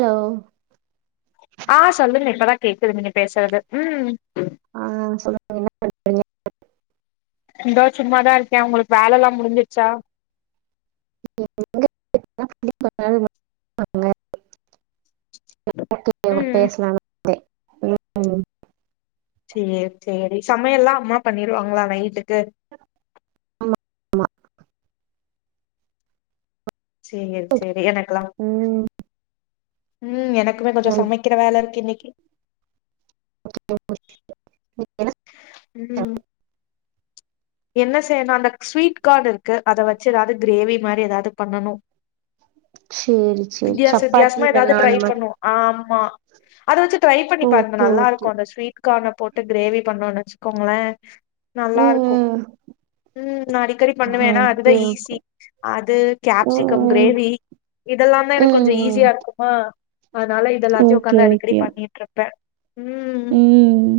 ஓ ஆ சொல்லுங்க இப்பதா கேக்குது நீங்க பேசுறது ம் ஆ சொல்றே நீங்க என்ன பண் இந்தோ சும்மாதா இருக்கே உங்களுக்கு வேலை எல்லா முடிஞ்சிச்சா நீங்க எங்க [unintelligible] நமக்கு தேவ ம் பேசலானு வந்தே ம் சமையல்லா அம்மா பண்ணிருவாங்களா நைட்டுக்கு ஆமா ஆமா சேரி சேரி எனக்கலா ம் ம் எனக்குமே கொஞ்சோ நான் சமைக்கிற வேல இருக்கு இன்னக்கி [unintelligible] ம் என்ன செய்யணு அந்த ஸ்வீட் கார்ன் இருக்கு அத வச்சு எதாது கிரேவி மாரி எதாது பண்ணனு சேரி சேரி வித்யாச சப்பாத்தி வித்யாசமா இல்ல எதாது நான் ட்ரை மாரி பண்ணுவோ ஆமா அத வச்சு ட்ரை பண்ணி பாருங்க ஓகே நல்லா ஓகே இருக்கு அந்த ஸ்வீட் கார்ன போட்டு கிரேவி பண்ணோனு வச்சுக்கோங்களே ம் நல்லாருக்கு ம் ம் நா அடிக்கடி பண்ணுவேனா அதுதா ஓகே ஓகே ஈஸி அது கேப்சிகம் ம் கிரேவி இதெல்லா தா எனக்கு ம் கொஞ்சோ ம் ஈஸியா இருக்கு ஆ அதனால இத எல்லாத்தையு ஓகே ஒக்காந்து அடிக்கடி ஓகே பண்ணிட்டு இருப்பே ம் ம்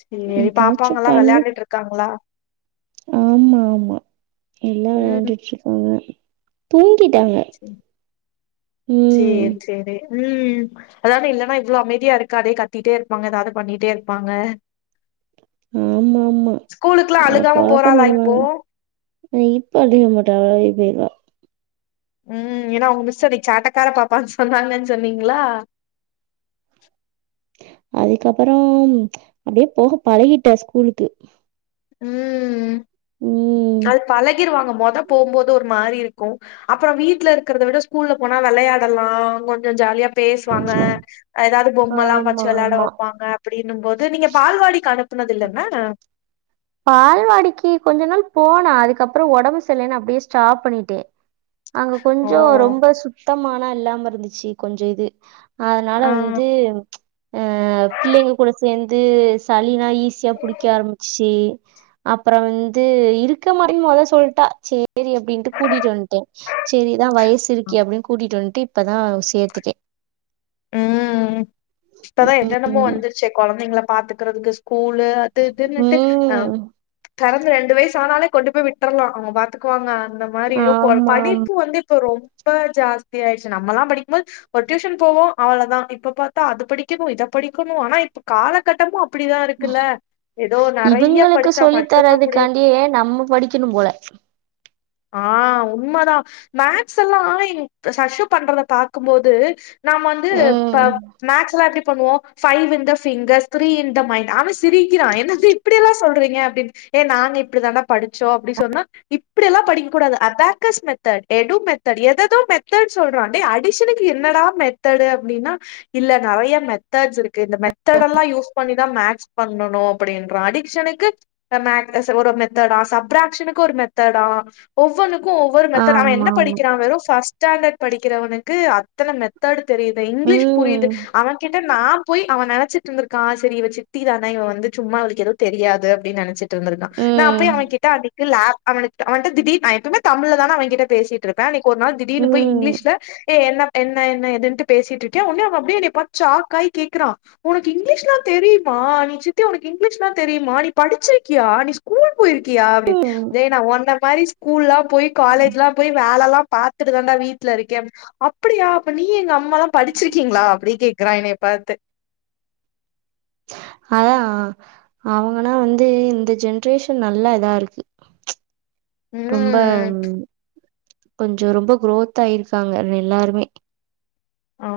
சேரி ஏதாச்சு பாப்பாங்களா வெளான்ட்டுட்டு இருக்காங்களா ஆமாமா எல்லா ம் வெளாண்டுட்ருக்காங்க தூங்கிட்டாங்க சேரி ம் சேரி சேரி ம் அதானே இல்லன்னா இவ்ளோ அமைதியா இருக்காதே கத்திட்டே இருப்பாங்க எதாது பண்ணிட்டே இருப்பாங்க ஆமாமா ஸ்கூலுக்குல்லா அழுகாம ஆர்பாட்டம் போறாளா இப்போ பண்ணுவாங்க நா இப்ப அடிக்க மாட்டே அவளாவே போயிருவா ம் ஏனா அவுங்க மிஸ் அன்னைக்கி சேட்டை கார பாப்பானு சொன்னாங்கனு சொன்னீங்களா அதுக்கப்றோ அப்டியே போக பழகிட்டா ஸ்கூலுக்கு ம் ம் அது பழகிருவாங்க மொத போம் போது ஒரு மாதிரி இருக் கு அப்புறோ வீட்ல இருக்றத விட ஸ்கூல்ல போனா வெளையாடலா கொஞ்சோ ஜாலியா பேசுவாங்க எதாது பொம்மல்லா ஆமா வச்சு வெளாட ஆமா வைப்பாங்க அப்டினு போது நீங்க பால்வாடிக்கு அனுப்புனது இல்ல இன்ன பால்வாடிக்கு கொஞ்ச நாள் போனா அதுக்கப்புறோ ஒடம்பு சரியில்லனு அப்டியே ஸ்டாப் பண்ணிட்டே அங்க ஓ கொஞ்சோ ரொம்ப சுத்தமானா இல்லாம இருந்துச்சு கொஞ்ச இது அதனால ஆ வந்து ஆ பிள்ளைங்க கூட சேந்து சளினா ஈஸியாக புடிக்க ஆரம்மிச்சிச்சு அப்றோ வந்து இருக்க மாட்டனு மொத சொல்ட்டா சேரி சேரி அப்டின்ட்டு கூட்டிட்டு வந்ட்டே சேரி இதா வயசு இருக்கே அப்டின் கூட்டிட்டு வந்துட்டு இப்பதா சேத்துட்டே ம் இப்பதா என்னென்னமோ வந்துருச்சே கொழந்தைங்கள பாத்துக்கறதுக்கு ஸ்கூலு அது இதுனுட்டு ஆ ம் பிறந்து ரெண்டு வயசுனாலே கொண்டு போய் விட்டுரலா அவங்க பாத்துக்குவாங்க அந்த மாரிரு கொ ஆமா ஆமா படிப்பு வந்து இப்ப ரொம் ப ஜாஸ்தி ஆயிடுச்சு நம்மல்லா படிக்கும்போது ஒரு டியூஷன் போவோ அவ்ளதா இப்ப பாத்தா அது படிக்கணு இத படிக்கணு ஆனா இப்ப காலகட்டமு அப்படிதா இருக்குல்ல ஏதோ நெறைய இவுங்களுக்கு படிச்சா சொல்லி மட்டுந்தா முடியு தரதுக்காண்டியே நம்ம படிக்கணும்போல ஆ உண்மதா மேக்ஸ் எல்லா எங்க சஷு பண்றத பாக்கும்போது நாம வந்து இப்ப ம் மேக்ஸ்லா எப்டி பண்ணுவோ five in the fingers three in the mind அவ சிரிக்கிறா என்னது இப்டில்லா சொல்றீங்க அப்படின் எ நாங்க இப்டிதான்டா படிச்சோ அப்டி சொன்னோ இப் இப்டியெல்லா படிக்க கூடாது அபாக்கஸ் மெத்தட் எடு மெத்தட் எதேதோ மெத்தட் சொல்றா டேய் அடிசனுக்கு என்னடா மெத் தடு அப்டின்னா இல்ல நெறைய மெத்தட்ஸ் இருக்கு இந்த மெத்தட் எல்லா யூஸ் பண்ணிதா மேக்ஸ் பண்ணனு அப்படின்றா அடிக்ஷனுக்கு எ மே ச ஒரு மெத்தடா சப்ராக்ஷனுக்கு ஒரு மெத் தடா ஒவ்வொனுக்கு ஒவ்வொரு மெத்தடா அவ என்ன ஆமா ஆமா படிக்கிறா வெறு ஃபஸ் டாண்டட் படிக்கிறவனுக்கு அத்தன மெத்தடு தெரியுது இங்கிலீஷ் புரியுது ம் அவ கி ட நா போய் அவ நெனச்சிட்டு இருந்திருக்கா சரி இவ சித்திதானா இவ வந்து சும்மா அவளுக்கு எதோ தெரியாது அப்படின் நெனச்சிட்டு இருந்திருக்கா நா பேய் ம் அவன்கிட்ட அதுக்கு ல அவனுக் அவன்ட்ட திடீ நா எப்பமே தமிழ்ல தான அவ கிட்ட பேசிட் டுருப்பே அன்னைக்கு ஒரு நாள் திடீர்னு போய் இங்கிலீஷ்ல ஏ என்ன என்ன என்ன எதுன்ட்டு பேசிட்டுக்கே உன்னே அவ அப்டியே என்னைய பாத் ஷாக்காய் கேக்குறா உனக்கு இங்கிலீஷ்லா தெரியுமா நீ சித்தி உனக்கு இங்கிலீஷ்லா தெரியுமா நீ படிச்சிருக்கியா நீ ஸ்கூல் போயிருக்கியா அப்படின் ம் எ நா ஒன்ன மாரி ஸ்கூல்லா போய் காலேஜ்லா போய் வேலலா பாத்துட்டு தான்டா வீட்ல இருக்கே அப்டியா அப்ப நீ எங்க அம்மாலா படிச்சிருக்கீங்ளா அப்டி கேக்குறா என்னைய பாத்து அதா அவங்கனா வந்து இந்த ஜென்ரேஷன் நல்லா இதா இருக்கு ரொம்ப ம் கொஞ்சோ ரொம்ப குரோத் ஆயிருக்காங்க எல்லாருமே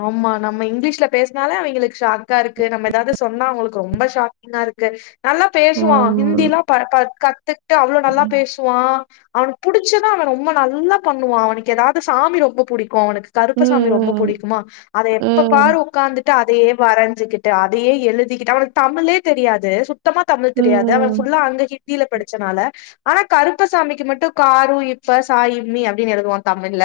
ஆமா நம்ம இங்கிலீஷ்ல பேஸ்னாலே அவங்களுக்கு ஷாக்கா இருக்கு நம்ம எதாது சொன்னா அவுங்களுக்கு ரொம்ப ஷாக்கிங்கா இருக்கு கு நல்லா பேசுவா ம். ஹிந்திலா ப க கத்துக்கிட்டு அவ்ளோ நல்லா ம், பேசு வா அவனுக் புடிச்சுன்னா அவ ரொம்ப நல்லா பண்ணுவா அவனுக்கு எதாது சாமி ரொம்ப புடிக்கு அவனுக்கு கருப்பசாமி ரொம்ப ம், புடிக்குமா அத எப்ப பாரு ம், உக்காந்துட்டு அதயே வரைஞ்சுக்கிட்டு அதயே எழுதிக்கிட்டு அவனுக்கு தமிழே தெரியாது சுத் தமா தமிழ் தெரியாது அவ ம், ஃபுல்லா அங்க ஹிந்தில படிச்சனால ஆனா கருப்பசாமிக்கு மட்டு க ரு இப் ப சா இம் மி அப்படினு எழுதுவா தமிழ்ல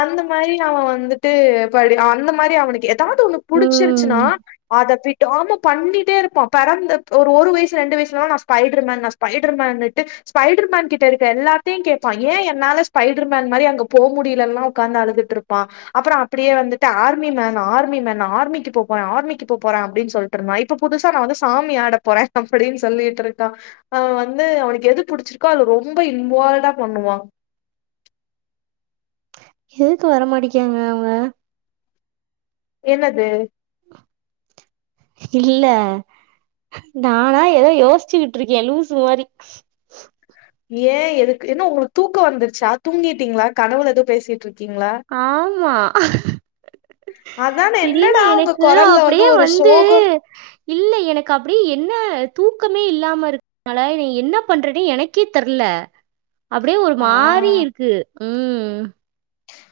அந்த மாரி அவ வந்துட்டு படி அந்த மாரி அவனுக்கு எதாது ஒண்ணு புடிச்சிருச்சுன்னா ம். அத விடாம பண்ணிட்டே இருப்பா பிறந்து ஒரு ஒரு வயசு ரெண்டு வயசுலலா நா ஸ்பைடர் மேன் நா பைடர் மேனுட்டு ஸ்பைடர் மேன் கிட்ட இருக்க எல்லாத்தையு கேப்பா ஏ என்னால ஸ்பைடர் மேன் மாரி அங்க போ முடியலல்லா உக்காந்து அழுதுட்டு இருப்பா அப்புறோ அப்டியே வந்துட்டு ஆர்மி மேன் ஆர்மி மேன் நா ஆர்மிக்கு போ போறே ஆர்மிக்கு போ போறே அப்படின் சொல் டுருந்தா இப்ப புதுசா நா வந்து சாமி ஆட போறே அப்படின் சொல்லிட்டு இருக்கா அவ வந்து அவனுக்கு எது புடிச்சிருக்கோ அதுல ரொம்ப இன்வால்டா பண்ணுவா எதுக்கு வர மாட்டிக்காங்க அவங்க என்னது இல்ல நானா ஏதோ யோசிச்சுகிட்டு இருக்கேன் லூசு மாரி ஏன் எதுக்கு ஏன்ன உங்களுக்கு தூக்க வந்துருச்சா தூங்கிட்டீங்களா கனவுல எதோ பேசிட்டு இருக் ஆமா அதான இல்ல என்னடா உங்க எனக்கு கொரல்ல அப்டியே ஒரு வந்து சோகம் இல்ல எனக்கு அப்டியே என்ன தூக்கமே இல்லாம இருக் குனாலா நீ என்ன பண்றன்னு எனக்கே தெர்ல அப்டியே ஒரு ஆ மாறி இருக்கு ம்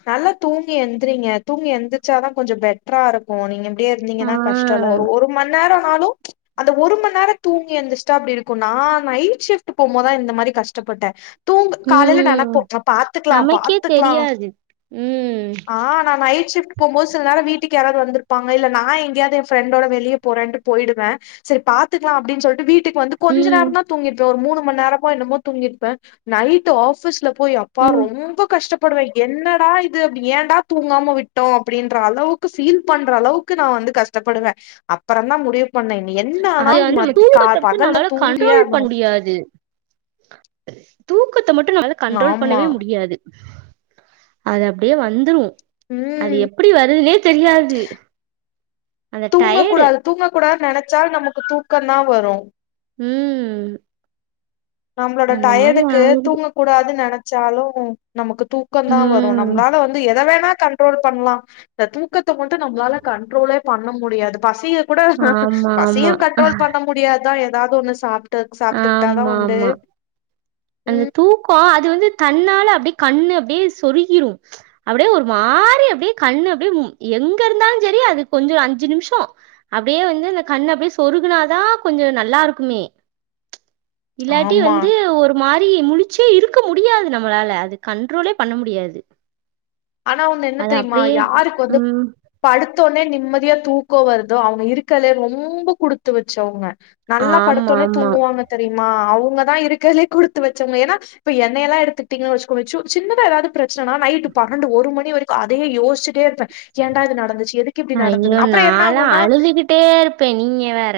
நல்லா தூங்கி எழுந்திரீங்க தூங்கி எழுந்திரச்சாதான் கொஞ்சம் பெட்டரா இருக்கும் நீங்க இப்டியே ஆ, இருந்தீங்கன்னா கஷ்டோ இல்ல ஒரு ஒரு மண்நேரம்னாலும் அந்த ஒரு மண்நேரம் தூங்கி இருந்துச்சுட்டா அப்டி இருக்கும் நான் நைட் ஷிப்ட் போகும்போதான் இந்த மாரி கஷ்டப்பட்டேன் தூங் காலையில நெனப்போ ம். நா பாத்துக்கலாம் நமக்கே பாத்துக்கலாம் தெரியாது. ம் ஆ நான் நைட் ஷிப்ட் போம் போது சில நேர வீட்டுக்கு யாராவது வந்துருப்பாங்க இல்ல நான்ங்கயாவது என் ஃபரெண்டோட வெளிய போறேன்ட்டு போயிடுவேன் சேரி பாத்துக்கலாம் அப்டின்னு சொல்லிட்டு வீட் டுக்கு வந்து கொஞ்ச ம், நேரம் தான் தூங்கிருப்பன் ஒரு மூணு மண் நேரம் என்னமோ தூங்கிருப்பேன் நைட் ஆபீஸ்ல போய் அப்பா ம். ரொம்ப கஷ்டப்படுவே என்னடா இது ஏடா தூங்காம விட்டோம் அப்டின்ற அளவுக்கு பீல் பண்ற அளவுக்கு நான் வந்து கஷ் டப்படுவேன் அப்பறம் தான் முடி அத வந்து தூக்கத்தை வந்து பகல்ல நம்மளால தூங்கியே கண்ட்ரோல் பண்ண ஆகணு முடியாது தூக்கத்தை மட்டும் நம்மளால கண்ட்ரோல் ஆமா பண்ணவே முடியாது அது அப்டியே வந்துடும் ம் அது எப்டி வருதுனே தெரியாது அந்த டயர்டு. தூங்கக்கூடாது தூங்கக்கூடாதுன்னு நினைச்சா நமக்கு தூக்கம் தான் வரு ம் நம்மளோட அந்த மாரி டய்டுக்கு ஆயிரும். தூங்க கூடாது நினைச்சாலும் நமக்கு தூக்கம் தான் வரும் ம். நம்மளால வந்து எத வேணா கன் ரோல்பன்லாம் இந்த தூக்கத்த மட்டும் நம்மளால கண்ட்ரோலே பண்ண முடியாது பசி ய கூட ஆமா, ஆமா. பசியும் கண்ட்ரோல் பண்ண முடியாதுதான் ஏதாவது ஒண்ணு சாப்ப சாப்பிட்டுக்கிட்டாதான் உண் ஆமாமா. அந்த தூக்கம் அது வந்து தன்னால அப்டியே கண்ணு அப்டியே சொருகிரும் அப்டியே ஒரு மாரி அப்டியே கண்ணு அப்டியே எங்க இருந்தாலும் செரி அது கொஞ்சம் அஞ்சு நிமிஷோ அப்டியே வந்து இந்த கண் அப்டியே சொருகுனாதான் கொஞ்சம் நல்லா இருக்குமே இல்லாட்டி ஆமா வந்து ஒரு மாரி முழிச்சே இருக்க முடியாது நம்மளால அது கண்ட்ரோலே பண்ண முடியாது ஆனா ஒண்ணு என்ன அது தெரியுமா அப்படியே யாருக்கு வந்து ம் படுத்தோடனே நிம்மதியா தூக்கம் வருதோ அவங்க இருக்கலே ரொம்ப குடுத்து வச்சவங்க நல்லா ஆமா படுத்தோனே ஆமா தூங்குவாங்க தெரியுமா அவுங்கதான் இருக்கறவங்களே குடுத்து வச்சவங்க ஏன்னா இப்ப எண்ணெல்லாம் எடுத்துகிட்டிங்கன்னு வச்சுக்கோங்களே சு சின்னதா ஏதாவது பிரச்சனைனா நைட் பன்னெண்டு ஒரு மணி வரைக்கும் அதையே யோசிச்சிட்டே இருப்பேன் ஏண்டா இது நடந்துச்சு எதுக் ஐயோ நாளா அழுதுகிட்டே இருப்பேன் நீங்க வேற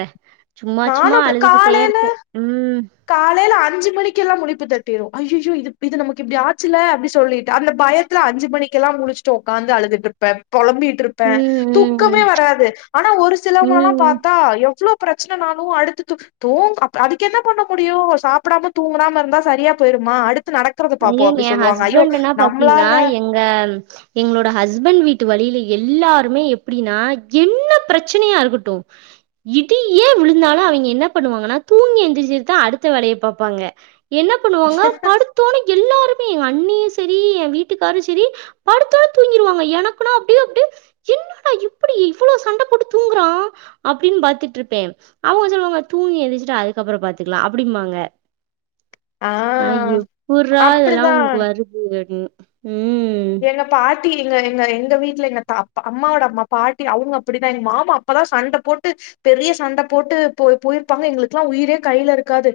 சும்மா நானு சும்மா அப்டி கால் அழுதுகிட்டே இருப்ப ம் காலையில அஞ்சு மணிக்கெல்லாம் முழிப்பு தட்டிரும் ஐய்யயோ இ இது நமக்கு இப்டி ஆச்சுல அப்டி சொல்லிட்டு அந்த பய த்துல அஞ்சு மணிக்கெல்லாம் முழச்சிட்டு உக்கார்ந்து அழுதுட்டு இருப்பன் பொழம்பிட்டு இருப் இருப்பே துக்கமே ம் வராது ஆனா ஒரு ம் சிலவங்கல்லா ம் பாத்தா எவ்ளோ பிரச்சன நாளு அடுத்து து தோ அதுக்கு என்ன பண்ண முடியு சாப்டாம தூங்காம இருந்தா சரியா போயிருமா அடுத்து நடக் கறத ஐயோ! பாப்போ சொல்லுவாங்க ஐயோ நாம்ளால ஆ எங்களோட ஹஸ்பண்ட் வீட்டு வழியில எல்லாருமே எப்டின்னா என்ன பிரச்சனையா இருக்கட்டு இடியே விழுந்தாலு அவிங்க என்ன பண்ணுவாங்கன்னா தூங்கி எந்திரிச்சுட்டு தா அடுத்த வேலையே பாப்பாங்க என்ன பண்ணுவாங்க படுத்தோனே எல்லாருமே எ அண்ணியு சேரி எ வீட்டுக்காரு சேரி படுத்தானே தூங்கிருவாங்க எனக்குன்னா அப்டியே அப்டி என்னடா இப்டி இவ்ளோ சண்ட போட்டு தூங்குறா அப்டின்னு பாத்துட்டு இருப்பே அவுங்க சொல்லுவாங்க தூக்கி ஏத்திச்சுட்டு அதுக்கப்றோ பாத்துக்கலா அப்டிம்பாங்க ஆ நா எப்புறா இதெல்லா அப்டிதா உங்களுக்கு வருது அப்டினு ம் எங்க பாட்டி எங்க எங்க எங்க வீட்டுல எங்க தாத் அம்மாவோட அம்மா பாட்டி அவுங்க அப்டிதா எங்க மாமா அப்பதா சண்ட போட்டு பெரிய சண்ட போட்டு போ போயிருப்பாங்க எங்களுக்கெல்லா உயிரே கையில இருக்காது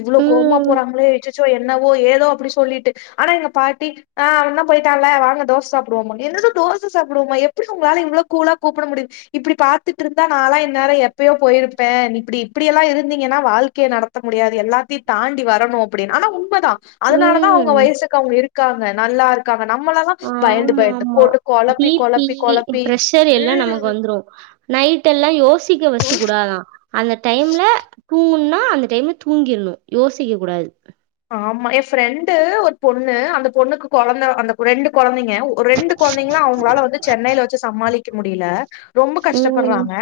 இவ்ளோ கோவமா ம் போறாங்களே எச்சிச்சோ என்னவோ ஏதோ அப்டி சொல்லிட்டு ஆனா எங்க பாட்டி ஆ போயிட்டால வாங்க தோச சாப்பிடுவோம்பாங்க என்னது தோச சாப்டுவோமா எப்டி உங்களால இவ்ளோ கூளா கூப்ட முடிஞ் இப்டி பாத்துட்டு இருந்தா நான்ல்லா இநேரோ எப்பயோ போயிருப்பே இப்டி இப்டியெல்லா இருந்தீங்கன்னா வாழ்க்கைய நட த்த முடியாது எல்லாத்தையு தாண்டி வரணு அப்டின்னு ஆனா உண்மதா அதனாலதா அவுங்க ம் வயசுக்கு அவுங்க இருக்காங்க நல்லா இருக் க்காங்க நம்மள தா பயந்து பயந்து ஆமாமா போட்டு கொழப்பி பி பி கொழப்பி கொழப்பி ப்ரெஷர் எல்லா நமக்கு ம் வந்துரு நைட் எல்லா யோசிக்க வஸ்ட்டு யோசிக்க கூடாதா அந்த டைம்ல தூங்கனுனா அந்த டைம்ல தூங்கிறணு யோசிக்க கூடாது ஆமா ஏ ஃப்ரெண்டு ஒரு பொண்ணு அந்த பொண்ணுக்கு கொழந்த அந்த ரெண்டு கொழந்தைங்க ஒரு ரெண்டு குழந்தைங்களு அவுங்களால வந்து சென்னையில வச்சு சமாளிக்க முடியல ரொம்ப ம் கஷ்டப்படுறாங்க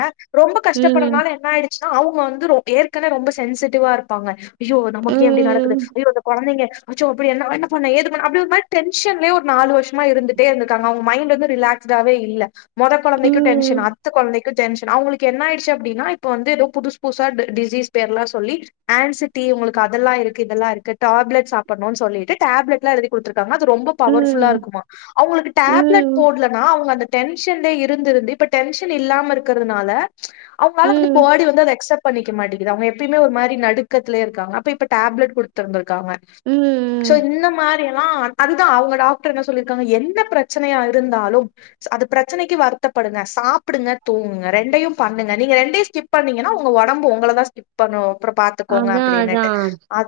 ரொம்ப ம் கஷ்டப்படுறனால என்ன ஆயிடுச் சினா அவுங்க வந்து ரோ ஏற்கனவே ரொம்ப சென்சிட்டிவா இருப்பாங்க ஐயோ நமக்கு ஏ இப்டி நடக்குது ம் அந்த கொழந்தைங்க அச்சோ அப்டி என்ன நா என்ன பண்ண ஏது பண்ண அப்டி ஒரு மாரி டென்ஷன்ல ஒரு நாலு வருஷமா இருந்துட் டே இருந்துருக்காங்க அவுங்க மைண்ட் வந்து ரிலாக்ஸ்டாவவே இல்ல மொத கொழந்தைக்கு ம் டென்சன் அடுத்த கொழந்தைக் கு டென்ஷன் அவுங்களுக்கு என்ன ஆயிச்சு அப்டின்னா இப்ப வந்து ஏதோ புதுசு புதுசா டிசீஸ் பேர் எல்லா சொல்லி ஆன்சிட்டி உங்களுக்கு அதெல்லா இருக்கு இதெல்லா இருக்கு டாப்லட் சாப்பானட்ணும்னு சொல்லிட்டு டாப்லட் எல்லா எழுதி குடுத்துருகாங்க அது ரொம்ப பவர் ஃபுல்லா ம் இருக்குமா அவுங்களுக்கு டேப்லெட் ம் போடல னா அவுங்க அந்த டென்ஷன்லே இருந்திருந்து இப்ப டென்ஷன் இல்லாம இருக்கிறதுனால அவங்களால வந்து ம் பாடி வந்து அது எக்ஸப்ட் பண்ணிக்க மாட்டேங்கிது அவுங்க எப்பயுமே ஒரு மாரி நடுக்கத்துலயே இருக்காங்க அப்ப இப்ப டேப்லெட் கொடுத் திருக்காங்க ம் சோ இந்த மா ரிலா அதுதா அவுங்க டாக்டர் என்ன சொல்லிருக்காங்க என்ன பிரச்சனையா இருந்தாலு அது பிரச்சனைக்கு வருத்தப்படுங்க சாப்டுங்க தோங்குங்க ரெண்டையு பண்ணுங்க நீங்க ரெண்டயு ஸ்கிப் பண்ணீங்கன்னா உங்க ஒடம்பு உங்கள தா ஸ்கிப் பண்ணு அப்புறோ பாத்துக்கோங்க அதா அதா அப்டின்னுட்டு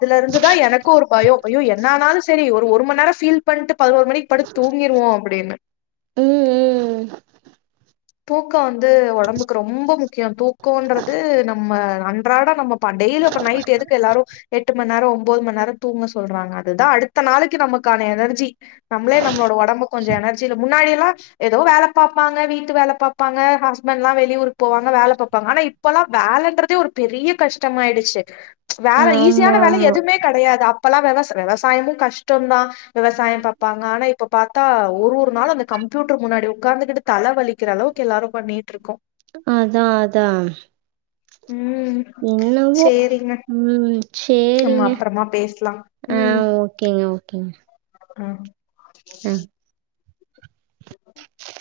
இல இருந்து தா எனக்கு ஒரு பயோ ஐயோ என்னா ஆனாலு சேரி ஒரு மணி நேரோ பீல் பண்ணிட்டு பதினோரு மணிக் படுத்து தூங்கிடுவோ அப்டின்னு ம் ம் தூக்கோ வந்து ஒடம்புக்கு ரொம்ப முக்கியோ தூக்கம்ன்றது நம்ம அன்றாட நம்ம தா டெய்லியு அப்ப நைட்டு எதுக்கு எல்லாரு எட்டு மணி நேரோ ஒன்ம்பது மணி நேரோ தூங்க சொல்றாங்க அதுதா அடுத்த நாளைக்கு நமக்கான எனர்ஜி நம்மளே நம்மளோட ஒடம்பு கொஞ்சோ எனர்ஜிய முன்னாடிய எல்லா ஏதோ வேல பாப்பாங்க வீட் டு வேல பாப்பாங்க ஹஸ்பண்ட்லா வெளியூருக்கு போவாங்க வேல பாப்பாங்க ஆனா இப் போலாம் வேலன்றதே ஒரு பெரிய கஷ்டமாயிடுச்சு வேல ஈஸியான வேலை ஆமாமா எதுமே கடையாது அப்பெல்லாம் வெவஸ் வெவசாயமும் கஷ்டம்தான் வெவசாயம் பாப்பாங்க ஆனா இப்ப பாத்தா ஒரு ஒரு நாள அந்த கம்ப்யூட்டர் முன்னாடி ஒக்காந்துகிட்டு தல வலிக்கிற அளவுக்கு எல்லாரும் பண்ணிகிட்ருக்கோம் அதா அதான் உம் என்னவோ உம் சேரிங்க மா பேஸ்லாம் ஆ ஓகேங்க ஓகேங்க ம் ஆ.